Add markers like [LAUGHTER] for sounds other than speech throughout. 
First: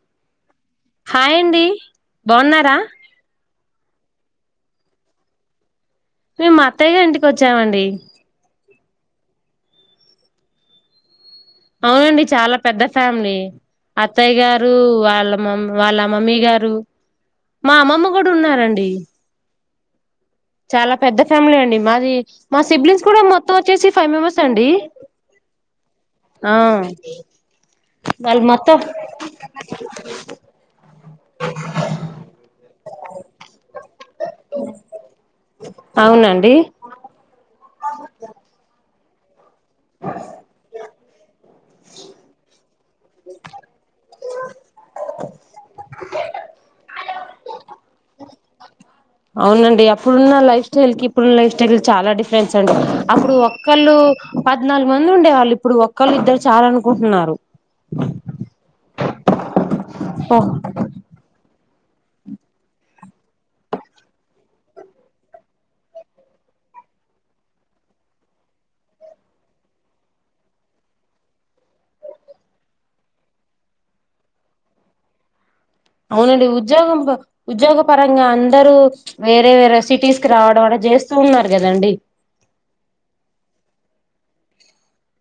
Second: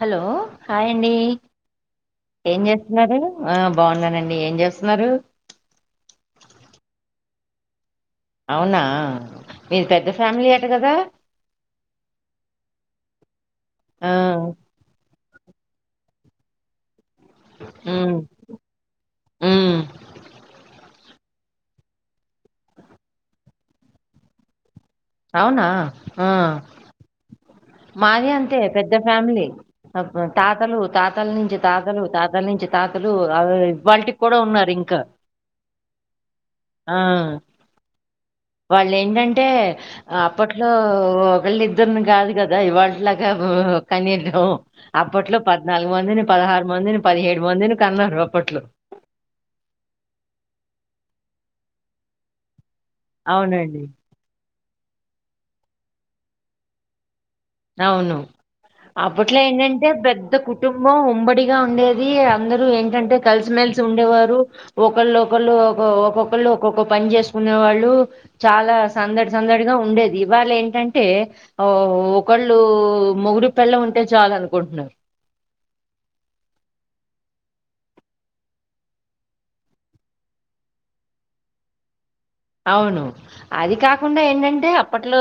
Hello hi అండి ఏం బాగున్నారా చేస్తున్నారు బాగున్నానండి ఏం చేస్తున్నారు మేము మా అత్తయ్య గారి ఇంటికి వచ్చామండి అవునా మిది పెద్ద ఫ్యామిలీ అట కదా అవునండి చాలా పెద్ద ఫ్యామిలీ ఆ అత్తయ్య గారు వాళ్ళ మ వాళ్ళ మమ్మీ గారు మా అమ్మమ్మ ఉమ్ కూడా ఉన్నారంండి ఉమ్ చాలా పెద్ద ఫ్యామిలీ అండి మాది మా సిబ్లింగ్స్ కూడా మొత్తం వచ్చేసి ఫైవ్ మెంబెర్స్ అండి అవునా ఆ మాది వాళ్ళు అంతే మొత్తం పెద్ద ఫ్యామిలీ తాతలు తాతల నుంచి తాతలు తాతల నుంచి తాతలు ఇ వాళటికి కూడా ఉన్నారు ఇంకా అవునండి ఆ అ వాళ్ళు ఏంటంటే అప్పట్లో ఒకళ్ళు ఇద్దరిని కాదు కదా ఇవాట్లాగా కనిం అప్పట్లో పద్నాలుగు మందిని పదహారు మందిని పదిహేడు మందిని కన్నారు అప్పట్లో అవునండి అప్పుడున్నలైఫ్టైల్ కి ఇప్పుడున్న లైఫ్ స్టైల్ చాల డిఫరెన్స్ ండి అప్పుడు అవునండి ఒక్కళ్ళు పద్నాలుగు మంది ఉండేవాళ్ళు ఇప్పుడు ఒక్కళ్ళు ఇద్దరు చాల అనుకుంటున్నారు అవును. అప్పట్లో ఏంటం పెద్ద కుటుంబం ఉమ్మడి గా ఉండేది అందరుూ ఏంటంటే కలిసిమెలిసి ఉండేవారు ఒకళ్ళు ఒకళ్ళు ఒక ఒక్కొక్కళ్ళ ఒొక్క పని చేసుకునే వాళ్ళు చాలా సందడి సందడిగా ఉండేది ఇవాళ ఏంటంటే ఒకళ్ళు మొగుడు పళ్లం ఉంటే చాల అనుకుంటున్నారు అవునండి ఉద్యోగం ఉద్యోగ పరంగా అందరూ వేరే వేరే సిటీస్ కి రావడం అలా చేస్తూ ఉన్నారు కదండి అవును అది కాకుండా ఏంటంటే అప్పట్లో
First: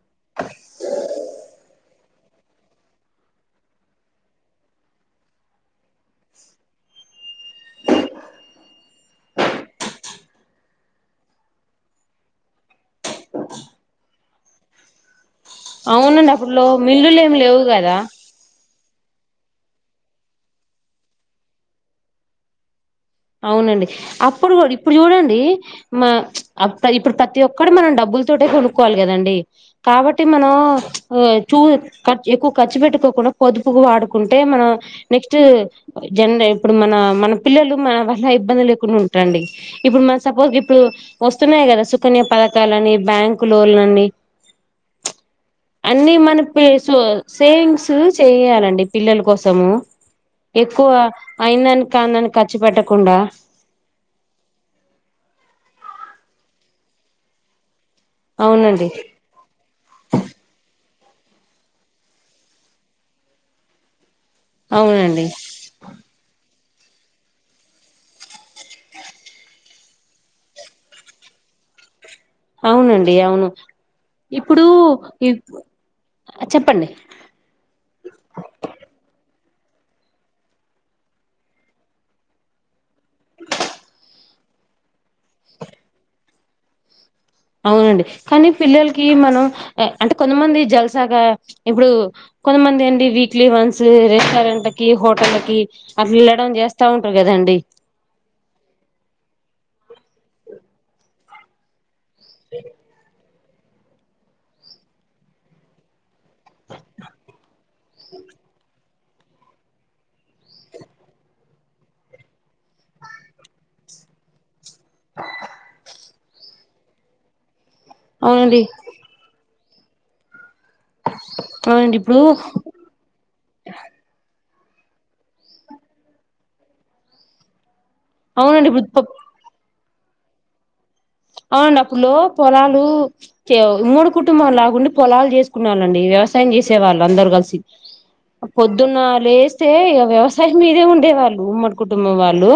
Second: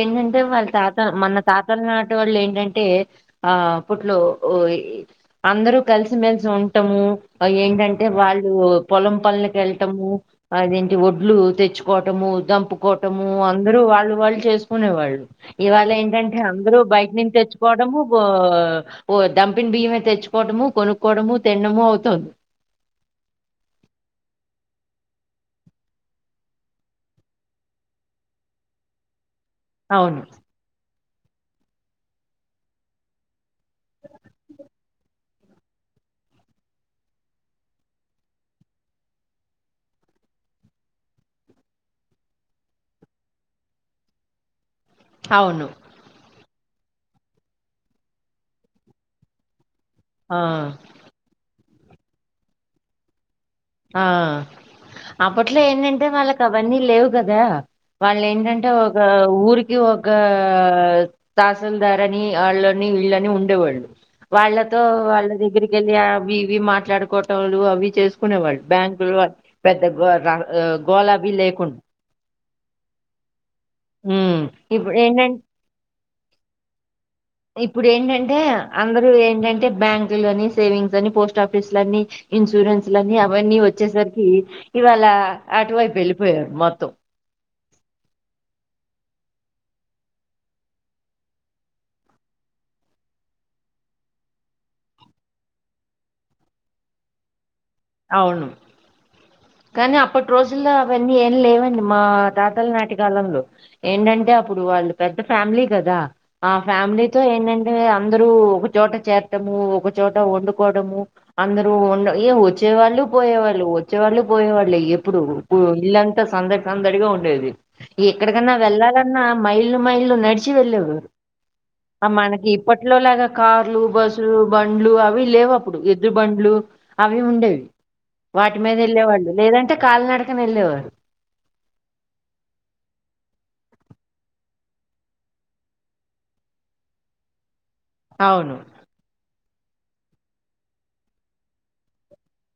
ఏంటంటే వాళ్ళ తాత మన తాతల నాటి వాళ్ళు ఏంటంటే ఆ అప్పట్లో అందరూ కలిసిమెెలిసి ఉంటము ఏంటంటే వాళ్ళు పొలం పనుకి వెళ్ళటము అదేంటి ఒడ్లు తెచ్చుకోవటము దంపుకోవటము అందరుూ వాళ్ళు వాళ్ళు చేసుకునే వాళ్ళు ఇవాళ అవునండి ఏంటంటే అప్పుట్లో అందరుూ బయట మిల్లులు ఏమి నుంచి లేవు కదా తెచ్చుకోవడము బో ఓ దడంంపిిన బియ్యమతే తెచ్చుకోవడము కొనుక్కోవడము తిినము అవుతుంది అవునండి అప్పుడు కూడా ఇప్పుడు చూడండి మా ఇప్పుడు ప్రతి ఒక్కటి మనం డబ్బుల తోటే కొనుక్కోవాలి కదండి అవును. కాబట్టి మనం చ్ చూ ఎక్కువ ఖర్చు పెట్టుకోకుండా పొదుపు వాడుకుంటే మనం నెక్స్ట్ జన ఇప్పుడు మన మన పిల్లలు మన వాల్ల ఇబ్బంది లేకుండా ఉంటాండి ఇప్పుడు మన సపోజ్ ఇప్పుడు వస్తున్నాయి కదా సుకన్య పథకలు అని బ్యాంకు లోన్ల అని అవును. అన్నీ మన మీ స సేవింగ్స్ చెయయాలండి పిల్లల కోసము ఆ! ఎక్కువ అయిందాని కాందన్ కచ్చి పెట్ కుండా ఆ అప్పట్లో ఏంటంటే వాళ్ళకు అవన్నీ లేవు కదా వాళ్ళ ఏంటంటే అవునండి ఒక ఊరికి ఒక ఆ తహసల్దార్ అని వాళ్ళని ఇళ్ళని ఉండేవాళ్ళు వాళ్ళతో అవునండి వాళ్ళ దగ్గరికి వెళ్ళి ఆవి ఇవి మాట్లా ట్లాడుకోవటళ్ అవి చేసు కునే వాళ్ళు బ్యాంగల్ పెద్ద గోలాబీ లేకుండా అవునండి అవును ఉమ్ ఇప్పుడు ఈ ఏంటంటే చెప్పండి యితే బ్యాంకు లోని సేవింగ్స్ అని పోస్ట్ ఆఫీస్ అని ఇన్సూరెన్స్ లని అవన్నీ వచ్చేసరికి ఇవళ ఆటువైపు ఏళ్లు పేరు మత్తం అవునండి కానీ పిల్లలకి మనం అంటే కొంతమంది జలసాగా ఇప్పుడు కొంతమంది అండి వీక్లీ వన్స్ రెస్టారెంట్ల కి హోటల్కి అట్లా వెళ్ళడం చేస్తా ఉంటారు కదండి అవును కానీ అప్పటి రోజుల్లో అవన్నీ ఏం లేవని మా తాతల నాటి కాలంలో ఏంటంటే అప్పుడు వాళ్ళు పెద్ద ఫ్యామిలీ కదా ఆ ఫ్యామిలీతో ఏంటంటే అందరూ ఒకచోట చేరటము ఒకచోట వండుకోవడము అందరూ వండ ఏ వచ్చు వచ్చే వాళ్ళు పోయే వాళ్ళు వచ్చే వాళ్ళు పోయేళ్ళు లే ఎప్పుడు ఇల్లాంటి ట్లో సందడి సందడిగా ఉండేది ఎక్కడికన్నా అవునండి వెళ్ళాలన్నా మైల్ మా ఇల్లు నడి చీ వెళ్ళేరు అవునండి ఇప్పుడు మనకి ఇప్పటి లో లాగ కార్లు బస్సులు బండ్లు అవి లేవు అప్పుడు ఎద్దులు బండ్లు అవి ఉండేవి వాటి అవునండి మీద ఇప్పుడు వెళ్ళేవాళ్ళు లేదంటే కాలీనడకన ఎల్లే వారు అవునండి అప్పుడులో పొలాలు చే మూడు కుటుంబాలు లాగ ఉండి పొలాలు చేసుకునే వెళ్ళండి వ్యవసాయం చేసే వాళ్ళు అందరు కలిసి అవును పొద్దున్న లే తే వ్యవసాయం మీదే ఉండేవాళ్ళు ఉమ్మడి కుటుంబం వాళ్ళు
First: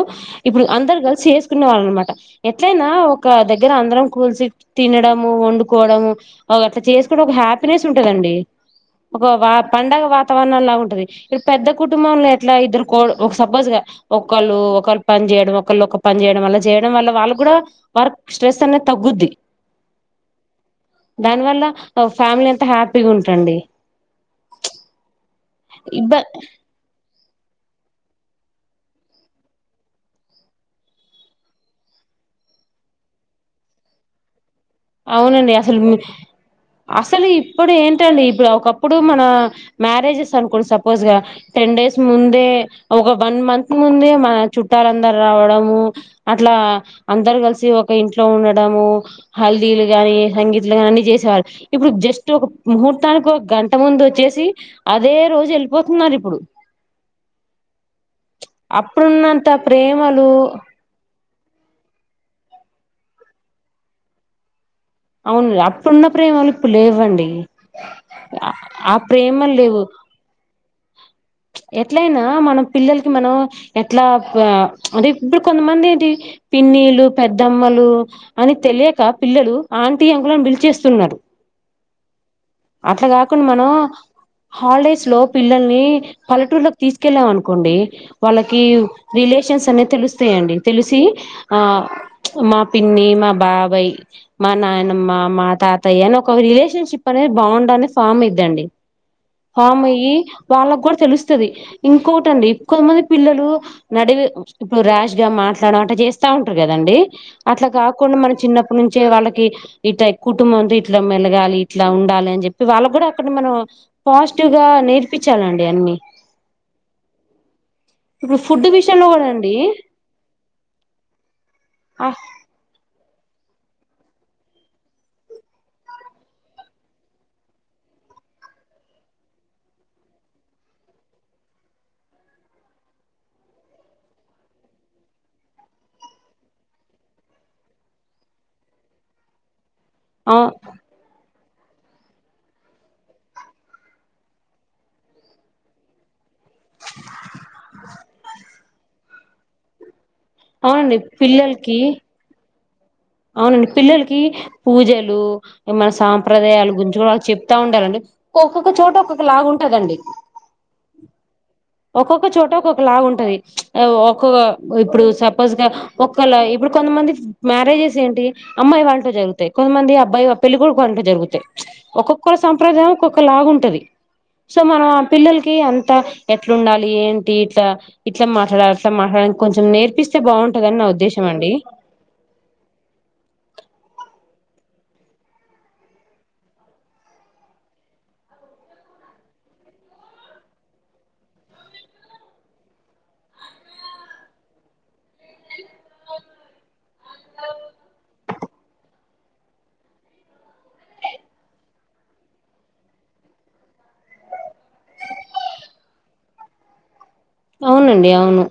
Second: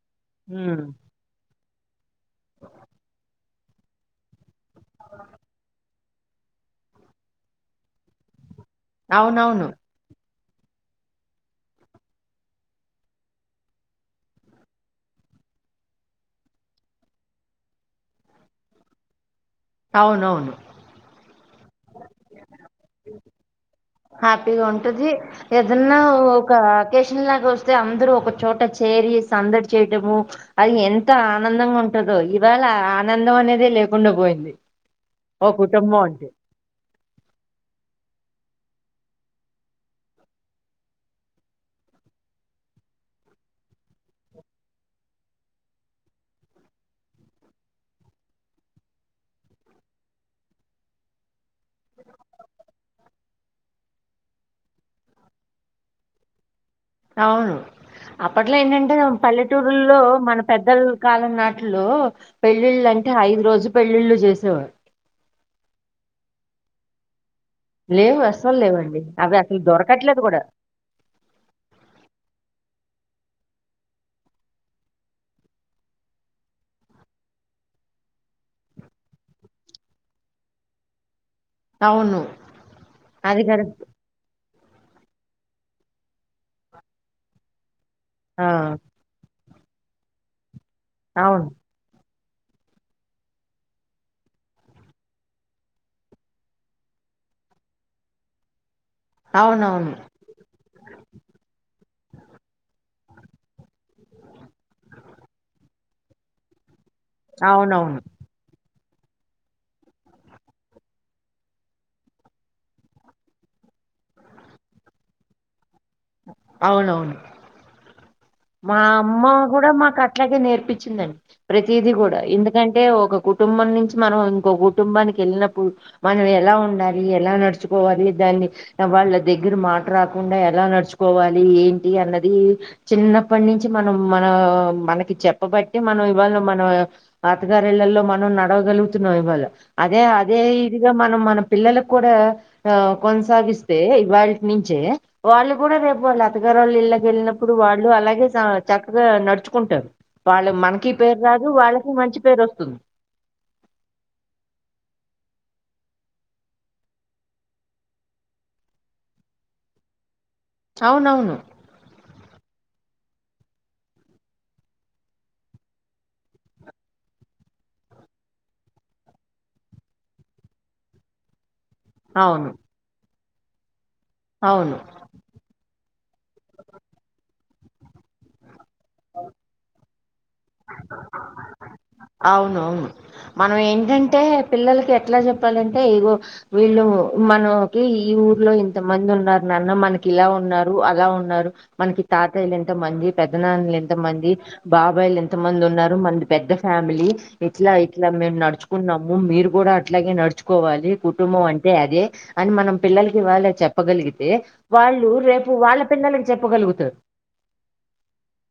ఇప్పుడు హ్మ్. అందరూ గలిసి [UNINTELLIGIBLE] వాళ్ళ అనమాట ఎట్లయినా ఒక దగ్గర అందరం కూల్చ తినడము వండుకోవడము అట్లా చేసుకొని ఒక హ్యాపీనెస్ ఉంటదండి ఒక వా అవునవును పండగ వా వాతావరణంలా ఉంటది ఇప్పు పెద్ద కుటుంబంలో ఎట్లా ఇద్దరు ఒక సపోజ్ గా ఒకళ్ళు ఒకళ్రు పని చేయడం ఒకళ్ళు ఒక పని చేయడం వల్ల చేయడం వల్ల వాళ్ళు కూడా వర్క్ స్ట్రెస్ అనే తగ్గుద్ది అవునవును దాని వల్ల ఫ్యామిలీ అంతా హ్యాపీగా ఉంటడి హ్యాపీగా ఉంటుంది ఏదన్నా ఇబ్బ ఒక మన్ లాగా వస్తే అందరుూ ఒక చోట చేరి సందడి చేయటము అది ఎంత ఆనందంగా ఉంటదో ఇవాళ ఆనందం అనేదే లేకుండా పోయింది ఓ అవునండి అసలు కుటుంబం అంటే అసలు ఇప్పుడు ఏంటండి ఇప్పుడు ఒక ఒకప్పుడు మన మ్యారేజెస్ అనుకోండి సపోజ్గా టెన్ డేస్ ముందే ఒక వన్ మంత్ ముందే మన చుట్టాలందరు రావడము అట్లా అందరు కలిసి ఒక ఇంట్లో ఉండడము హల్దీలు గాని సంగీతలు గాని అన్ని చేసేవాళ్ళు ఇప్పుడు జస్టు ఒక ముహూర్తానికో గంట ముందు వచ్చేసి అదే రోజు వెళ్ళిపోతున్నారు ఇప్పుడు అవును అప్పట్లో ఏంటంటే అప్పుడున్నంత పల్లెటూరులో ప్రేమలు మన పెద్దల కాలం నాటిలో పెళ్లిళ్ళు అంటే ఐదు రోజు పెళ్ళిళ్ళు చేసేవారు అవును అప్పుడున్న ప్రేమలు ఇప్పుడు లేవండి లేవు అసలు ఆ లేవండి అవి ప్రేమలు అసలు లేవు దొరకట్లేదు కూడా ఎట్లయినా మనం పిల్లలకి మనం ఎట్లా అంటే ఇప్పుడు కొంతమంది ఏంటి పిన్నిలు పెద్దమ్మలు అని తెలియక పిల్లలు ఆంటీ అంకుల్ అని పిలిచేస్తున్నారు అవును అది అట్లాకాకుండా కరెక్ట్ మనం హాలిడేస్ లో పిల్లల్ని పల్లెటూరులోకి తీసుకెళ్ళాం అనుకోండి ఆ వాళ్ళకి రిలేషన్ న్స్ అనేది తెలుస్తాయండి తెలిసి అవును ఆ మా పిన్ని మా బాబాయ్ మా నానమ్మ మా తాతయ్య అని ఒక రిలేషన్షిప్ అనేది బాండ్ ఫామ్ ఇద్దండి అవునవును వాళ్ళకి కూడా తెలుస్తది ఇంకోటి అండి ఎక్కువ కొంతమంది పిల్లలు నడివి ఇప్పుడు ర్యాష్ గా మాట్లాడడం అనేవి చేస్తా ఉంటారు కదండి అట్లా అవునవును కాకుండా మనం చిన్న అక్కడ నుంచే వాళ్ళకి ఇట్లా కుటుంబంతో ఇట్లా మెలగాలి ఇట్లా ఉండాలి అని చెప్పి వాళ్ళ కూడా అక్కడ మనం పాజిటివ్ గా నే ఇప్పించాలండి అన్నీ అవునవును ఇప్పుడు ఫుడ్ మా విషయంలో అమ్మ అండి కూడా మాకు అట్లాగే నేర్పించిందండి ప్రతిది ఆ కూడా ఎందుకంటే ఒక కుటుంబం నుంచి మనం ఇంకో కుటుంబానికి వెళ్ళినప్పుడు మనం ఎలా ఉండాలి ఎలా నడుచుకోవాలి దాన్ని వాళ్ళ దగ్గర మాట రాకుండా ఎలా నడుచుకోవాలి ఏంటి అన్నది చిన్న అప్పటి నుంచి మనం మన మనకి చెప్పబట్టి మనం ఇవాళ మన అత్త గారి ఇళ్లల్లో మనం నడవగలుగుతున్నాం ఇవాళ అదే అదే ఇదిగా మనం మనం పిల్లలకు కూడా ఆ కొనసాగిస్తే ఇవాల్టి నుంచే వాళ్ళు కూడా రేపు వాళ్ళు అతగారు వాళ్ళు ఇళ్ళకి వెళ్ళినప్పుడు వాళ్ళు అలాగే ఏ చక్కగా నడుచుకుంటారు వాళ్ళు మనకి అవునండి పేరు రాదు పిల్లలకి వాళ్ళకి మంచి పేరు వస్తుంది అవునండి పిల్లలకి పూజలు మన సాంప్రదాయాలు గురించి కూడా వాళ్ళ చెప్తా ఉండాలండి ఒ ఒక్కొక్క చోట ఒక్కొక్క లాగా ఉంటదండి అవునవును ఒక్కొక్క చోట ఒక్కొక్క లాగా ఉంటది ఒక్కొ ఇప్పుడు సపోజ్ గా ఒ ఇప్పుడు కొంతమంది మ్యారేజెస్ ఏంటి అమ్మాయి వాళ్ళ ఇంట్లో జరుగుతాయి కొంతమంది అబ్బయి పెళ్ళికొడుకు వాళ్ళ ఇంట్లో జరుగుతాయి ఒక్కొక్క అవును సంప్రదాయం ఒక ఒక లాగు ఉంటది సో అవును మనం ఆ పిల్లలకి అం ఇ ఎట్లుండాలి ఏంటి ఇట్లా ఇట్లా మాట్లాడ మాట్లాడానికి కొంచెం నేర్పిస్త చే బావుండ్ చదని నా ఉద్దేశం అండి అవునువును మనం ఏంటంటే పిల్లలకి ఎట్లా చెప్పాలంటే ఇగో వీళ్ళు మనకి ఈ ఊర్లో ఇంత మంది ఉన్నారు నాన్న మనకి ఇలా ఉన్నారు అలా ఉన్నారు మనకి తాతయ్యలు ఎంతమంది పెద్దనాన్నలు ఎంతమంది బాబాయిలు ఎంతమంది ఉన్నారు మనంది పెద్ద మళ్ళిఎట్లా ఇట్లా మేమ్ నడుత్ నడుచుకున్నాము మీరు కూడా అట్లాగే నడుచుకోవాలి కుటుంబం అంటే అదే అని మనం పిల్లలకి వాళ్ళ చెప్పగలిగితే వాళ్ళు రేపు వాళ్ళ పిల్లలకి చెప్పగలుగుతారు అవునండి అవును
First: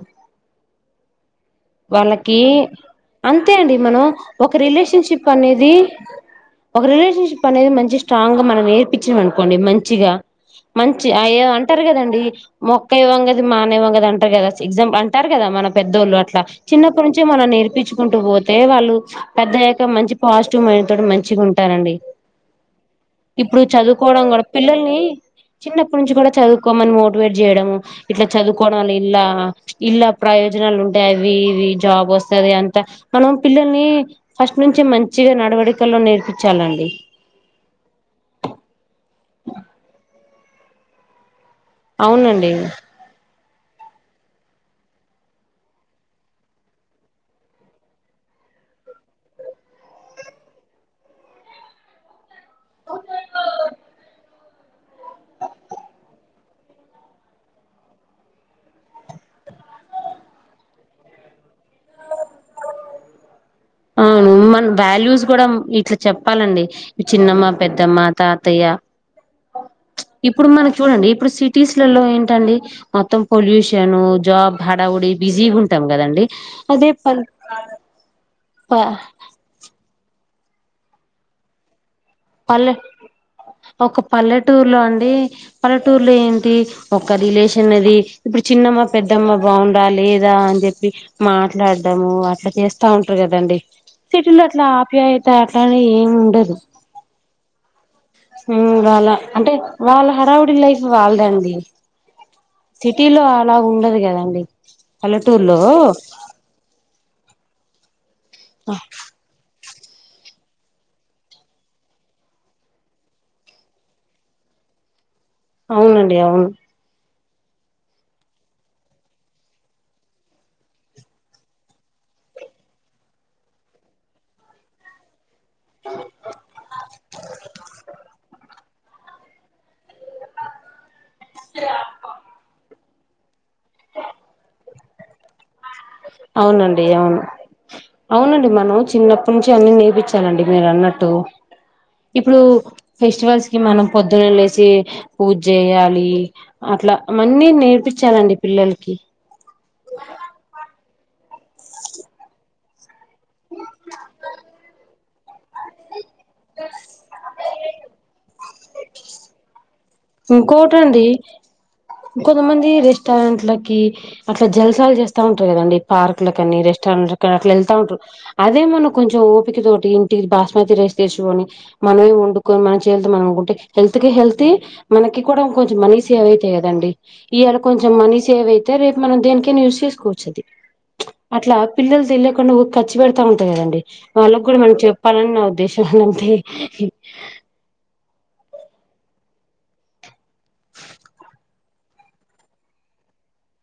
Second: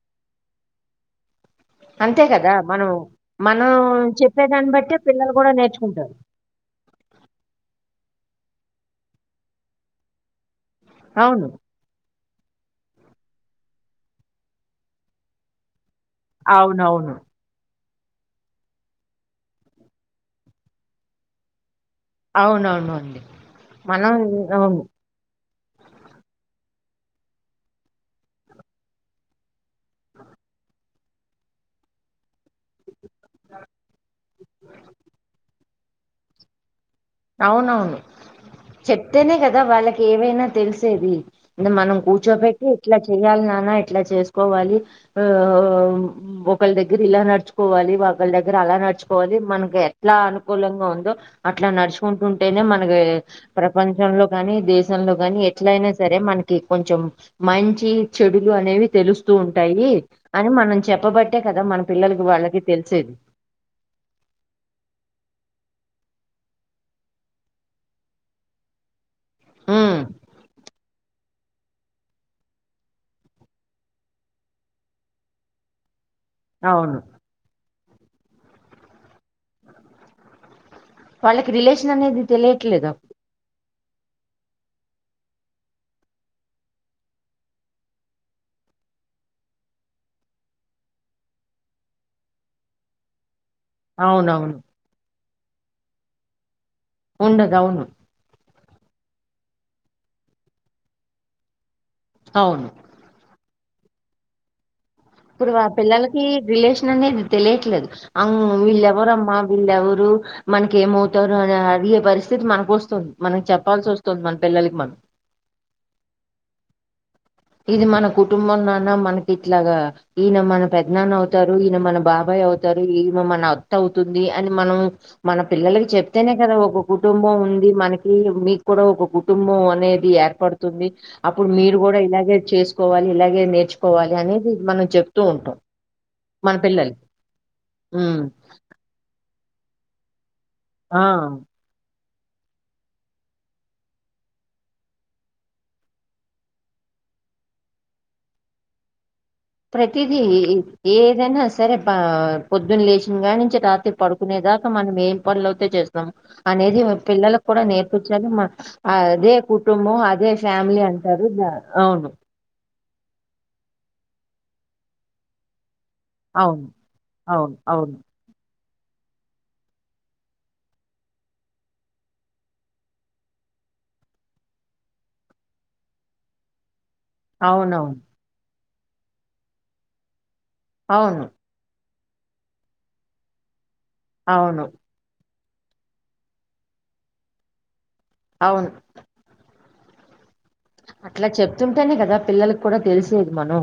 అంతే వాళ్ళకి కదా మనం అంతే అండి మనం ఒక చెప్పేదాన్ని బట్టే రిలేషన్షిప్ పిల్లలు కూడా అనేది నేర్చుకుంటారు ఒక రిలేషన్షిప్ అనేది మంచి స్ట్రాంగ్ గా మ నేర్పించిన అనుకోండి మంచిగా మంచి అ అవును. ఎంఅంటారు కదండి మొక్క ఇవ్వంగ అది మాన ఇవ్వంగ అది అంటారు కదా ఎగ్జాల్ అంటారు కదా మన పెద్దోళ్ళు అ చిన్నప్పటి అవునవును. నుంచి మనం నేర్పించు తీకుంటూ పోతే వాళ్ళు పెద్ద యొక్క మంచి పాజిటివ్ మైండ్ తో మంచిగా ఉంటారండి అవునవును అండి ఇప్పుడు మనం చదువుకోవడం కూడా అవును పిల్లల్ని చిన్నప్పటి నుంచి కూడా చదువుకోమని మోటివేట్ చేయడము ఇట్లా చదువుకోవడం వల్ల ఇల్లా ఇల్లా ప్రయోజనాలు ఉంటాయి ట్యావి అ ఇవి జాబ్ వస్తుంది అంత మనం పిల్లల్ని ఫస్ట్ నుంచి మంచిగా నడబడి సల్లో నేర్పించాలండి అవునవును చెప్తేనే కదా వాళ్ళకి ఏవైనా తెలిసేది అంటే మనం అవునండి కూర్చోపెట్టి ఇట్లా చెయ్యాలి గా ఆ ఇట్లా చేసుకోవాలి ఆ ఓ ఒకళ దగ్గర ఇలా నడుచుకోవాలి వాళ దగ్గర అలా నడుచుకోవాలి మనకి ఎట్లా అనుకూలంగా ఉందో అట్లా నడుచూ ఫంట్ ట్ అంటేనే మనకి ప్రపంచంలో కానీ దేశంలో కాగాని ఎట్ల అయినా సరే మనకి కొంచెం మంచి చెడులు అనేవి తెలుస్తూ ఉంటాయి అని మనం చెప్పబట్టే కదా మన పిల్లలకి వాళ్ళకి తెలిసేది ఆ అ మన వాల్యూస్ కూడా ఇట్లా చెప్పాలండి చిన్నమ్మ పెద్దమ్మ తాతయ్య హ్మ్. ఇప్పుడు మనం చూడండి ఇప్పుడు సిటీస్లలో ఏంటండి మొత్తం పొల్యూషన్ జాబ్ హడావుడి బిజీగా ఉంటాం కదండి అదే అవును ప పహ వాళ్ళకి రిలేషన్ కానీ ఇది పల్లె తెలియట్లేదు ఒక పల్లెటూరులో అండి పల్లెటూరులో ఏంటి ఒక రిలేషన్ అది ఇప్పుడు చిన్నమ్మ పెద్దమ్మ బావుండాలి లేదా అని చెప్పి మాట్లాడడాము అట్లా చేస్తా ఉంటారు కదండి సిటిలో అవునవును అట్లా ఆప్యాయత శాటర్డే ఎం ఉండదు ఉండదు అవును ఉమ్ వాళ్ళ అంటే వాళ్ళ హరావుడి లైఫ్ వాళ్ళదండి అవును సిటీలో అలా ఉండదు కదండి ఇప్పుడు పల్లెటూరులో మాన పిల్లలకి రిలేషన్ అనేది తెలియట్లేదు అమ్ వీళ్ళెవరమ్మా వీళ్ళ ఎవరు మనకి ఏమవుతారు అని అడిగే పరిస్థితి మనకు వస్తుంది మనకి చెప్పాల్సి వస్తుంది మన పిల్లలకి మనం అవునండి అవును ఇది మన కుటుంబం నాన్న మనకి ఇట్లాగా ఈయన మన పెద్దనాన్న అవుతారు ఈయన మన బాబాయ్ అవుతారు ఈమె మన అత్త అవుతుంది అని మనం మన పిల్లలకి చెప్తేనే కదా ఒక కుటుంబం ఉంది మనకి మీకు కూడా ఒక కుటుంబం అనేది ఏర్పడుతుంది అప్పుడు మీరు కూడా ఇలాగే చేసుకోవాలి ఇలాగే నేర్పి నేర్చుకోవాలి అనేది మనం చెప్తూ ఉంటాం మన అవునండి పిల్లలకి అవును ఉమ్. అవునండి మనం చిన్నప్పటి నుంచి అన్ని నేర్పి ఇచ్చానండి మీరు అన్నట్టు ఆ ఇప్పుడు ఫెస్టివల్స్ కి మనం పొద్దున్న లేసి పూజ చేయాలి అట్లావన్నీ నేర్పించాలండి పిల్లలకి ప్రతిదీ ఏదైనా సరే పా పొద్దున్న లేచి ఇంగానించి రాత్రి పడుకునేదాకా మనం ఏం పనులు అవుతే చేస్తాం అనేది మీ పిల్లలకు కూడా నేర్పించాలి మనం అ అదే కు ఇంకోకటి అండి అవును ఇంకొంతమంది రెస్టారెంట్లకి అట్లా జల్సాలు చేస్తా ఉంటారు కదండి పార్క్ ల కాని అవును రెస్టారెంట్ల కానీ అట్లా అవును వెళ్తా అవును ఉంటారు అ అదే మనం కొంచెం ఓపిక తోటి ఇంటి బాస్మతి రైస్ తెసుకొని మనమే వండుకొని మన చేతుల్తో మనం ఉంటే హెల్త్ కి హెల్త్ మనకి కూడా ఇంకొంచెం మనీ సేవ్ అవుతాయి కదండి ఈ నెల కొంచెం అవునవును మనీ సేవ్ అయితు అయితే రేపు మనం దేనికైనా యూస్ చేసుకోవచ్చు అది అవును అట్లా పిల్లలు తెలియకుండా ఉక్ ఖర్చు పెడతా ఉంటది కదండి వాళ్ళకి కూడా అవును మనం చెప్పాలని నా ఉదే దేశం అన్నంతే ఇన్ అవును అట్లా చెప్తుంటేనే కదా పిల్లలకి కూడా తెలిసేది మనం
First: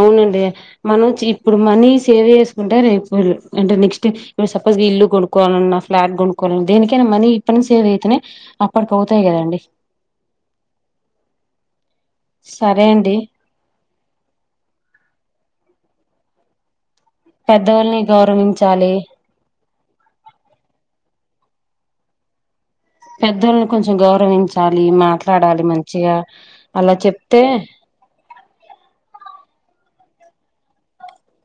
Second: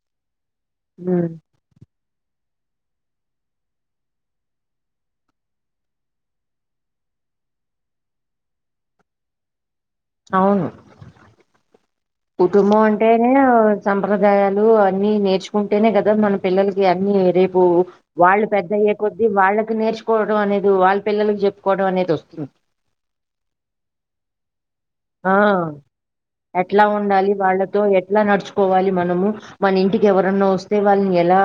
అవునండీ మనం చి ఉమ్, ఇప్పుడు మనీ సేవ్ చేసు కుంటే రేపు అంటే నెక్స్ట్ ఇప్పుడు సపోజ్ ఇల్లు కొనుక్కోవాలన్న, ఫ్లాట్ కొనుక్కోవాల దేనికైనా మనీ ఇప్పట్నుండి సేవ్ అయితేనే అప్పటికి అవుతాయి కదా అండి అవును. కుటుంబం సరే అండి అంటేనే సంప్రదాయాలు అన్ని నేర్చుకుంటేనే కదా మన పిల్లలకి అన్ని రేపు పెద్దవాళ్ళని వాళ్ళు గౌరవించాలి పెద్దయ్యే కొద్దీ వాళ్ళకి నేర్చుకోవడం అనేది వాళ్ళ పిల్లల చెప్పుకోవడం అనేది వస్తుంది పెద్దల్ని కొంచెం గౌరవిం చాలి ఆ మాట్లాడాలి మంచిగా అలా చెప్తే కోవాలి మనము మన ఇంటికి ఎవరన్నా వస్తే, వాళ్ళని ఎలా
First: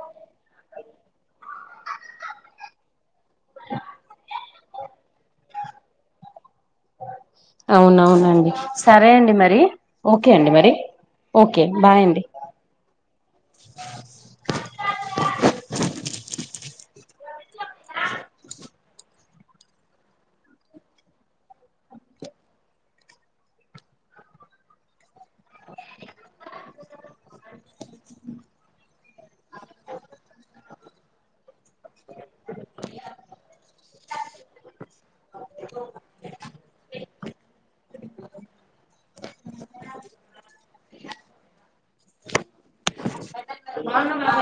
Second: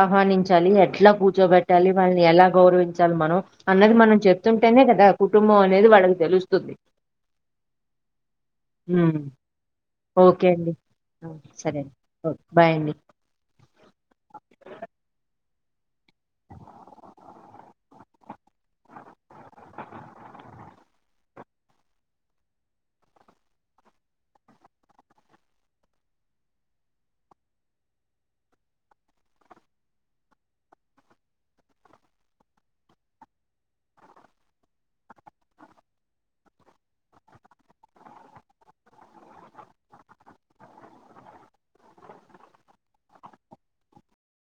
ఆహ్వానించాలి, ఎట్లా కూర్చో పెట్టాలి, వాళ్ళని ఎలా గౌరవిం చాలి మనం అన్నది మనం చె ఉంటేనే కదా కుటుంబం అనేది వాళ్ళ తెలుస్తుంది అవునవునండి. సరే ఉమ్, అండి మరీ, ఓకే అండి మరి ఆ, ఓకే సరే బాయ్ అండి ఓకే, బాయ్ అండి [UNINTELLIGIBLE] [UNINTELLIGIBLE] బావున్నారా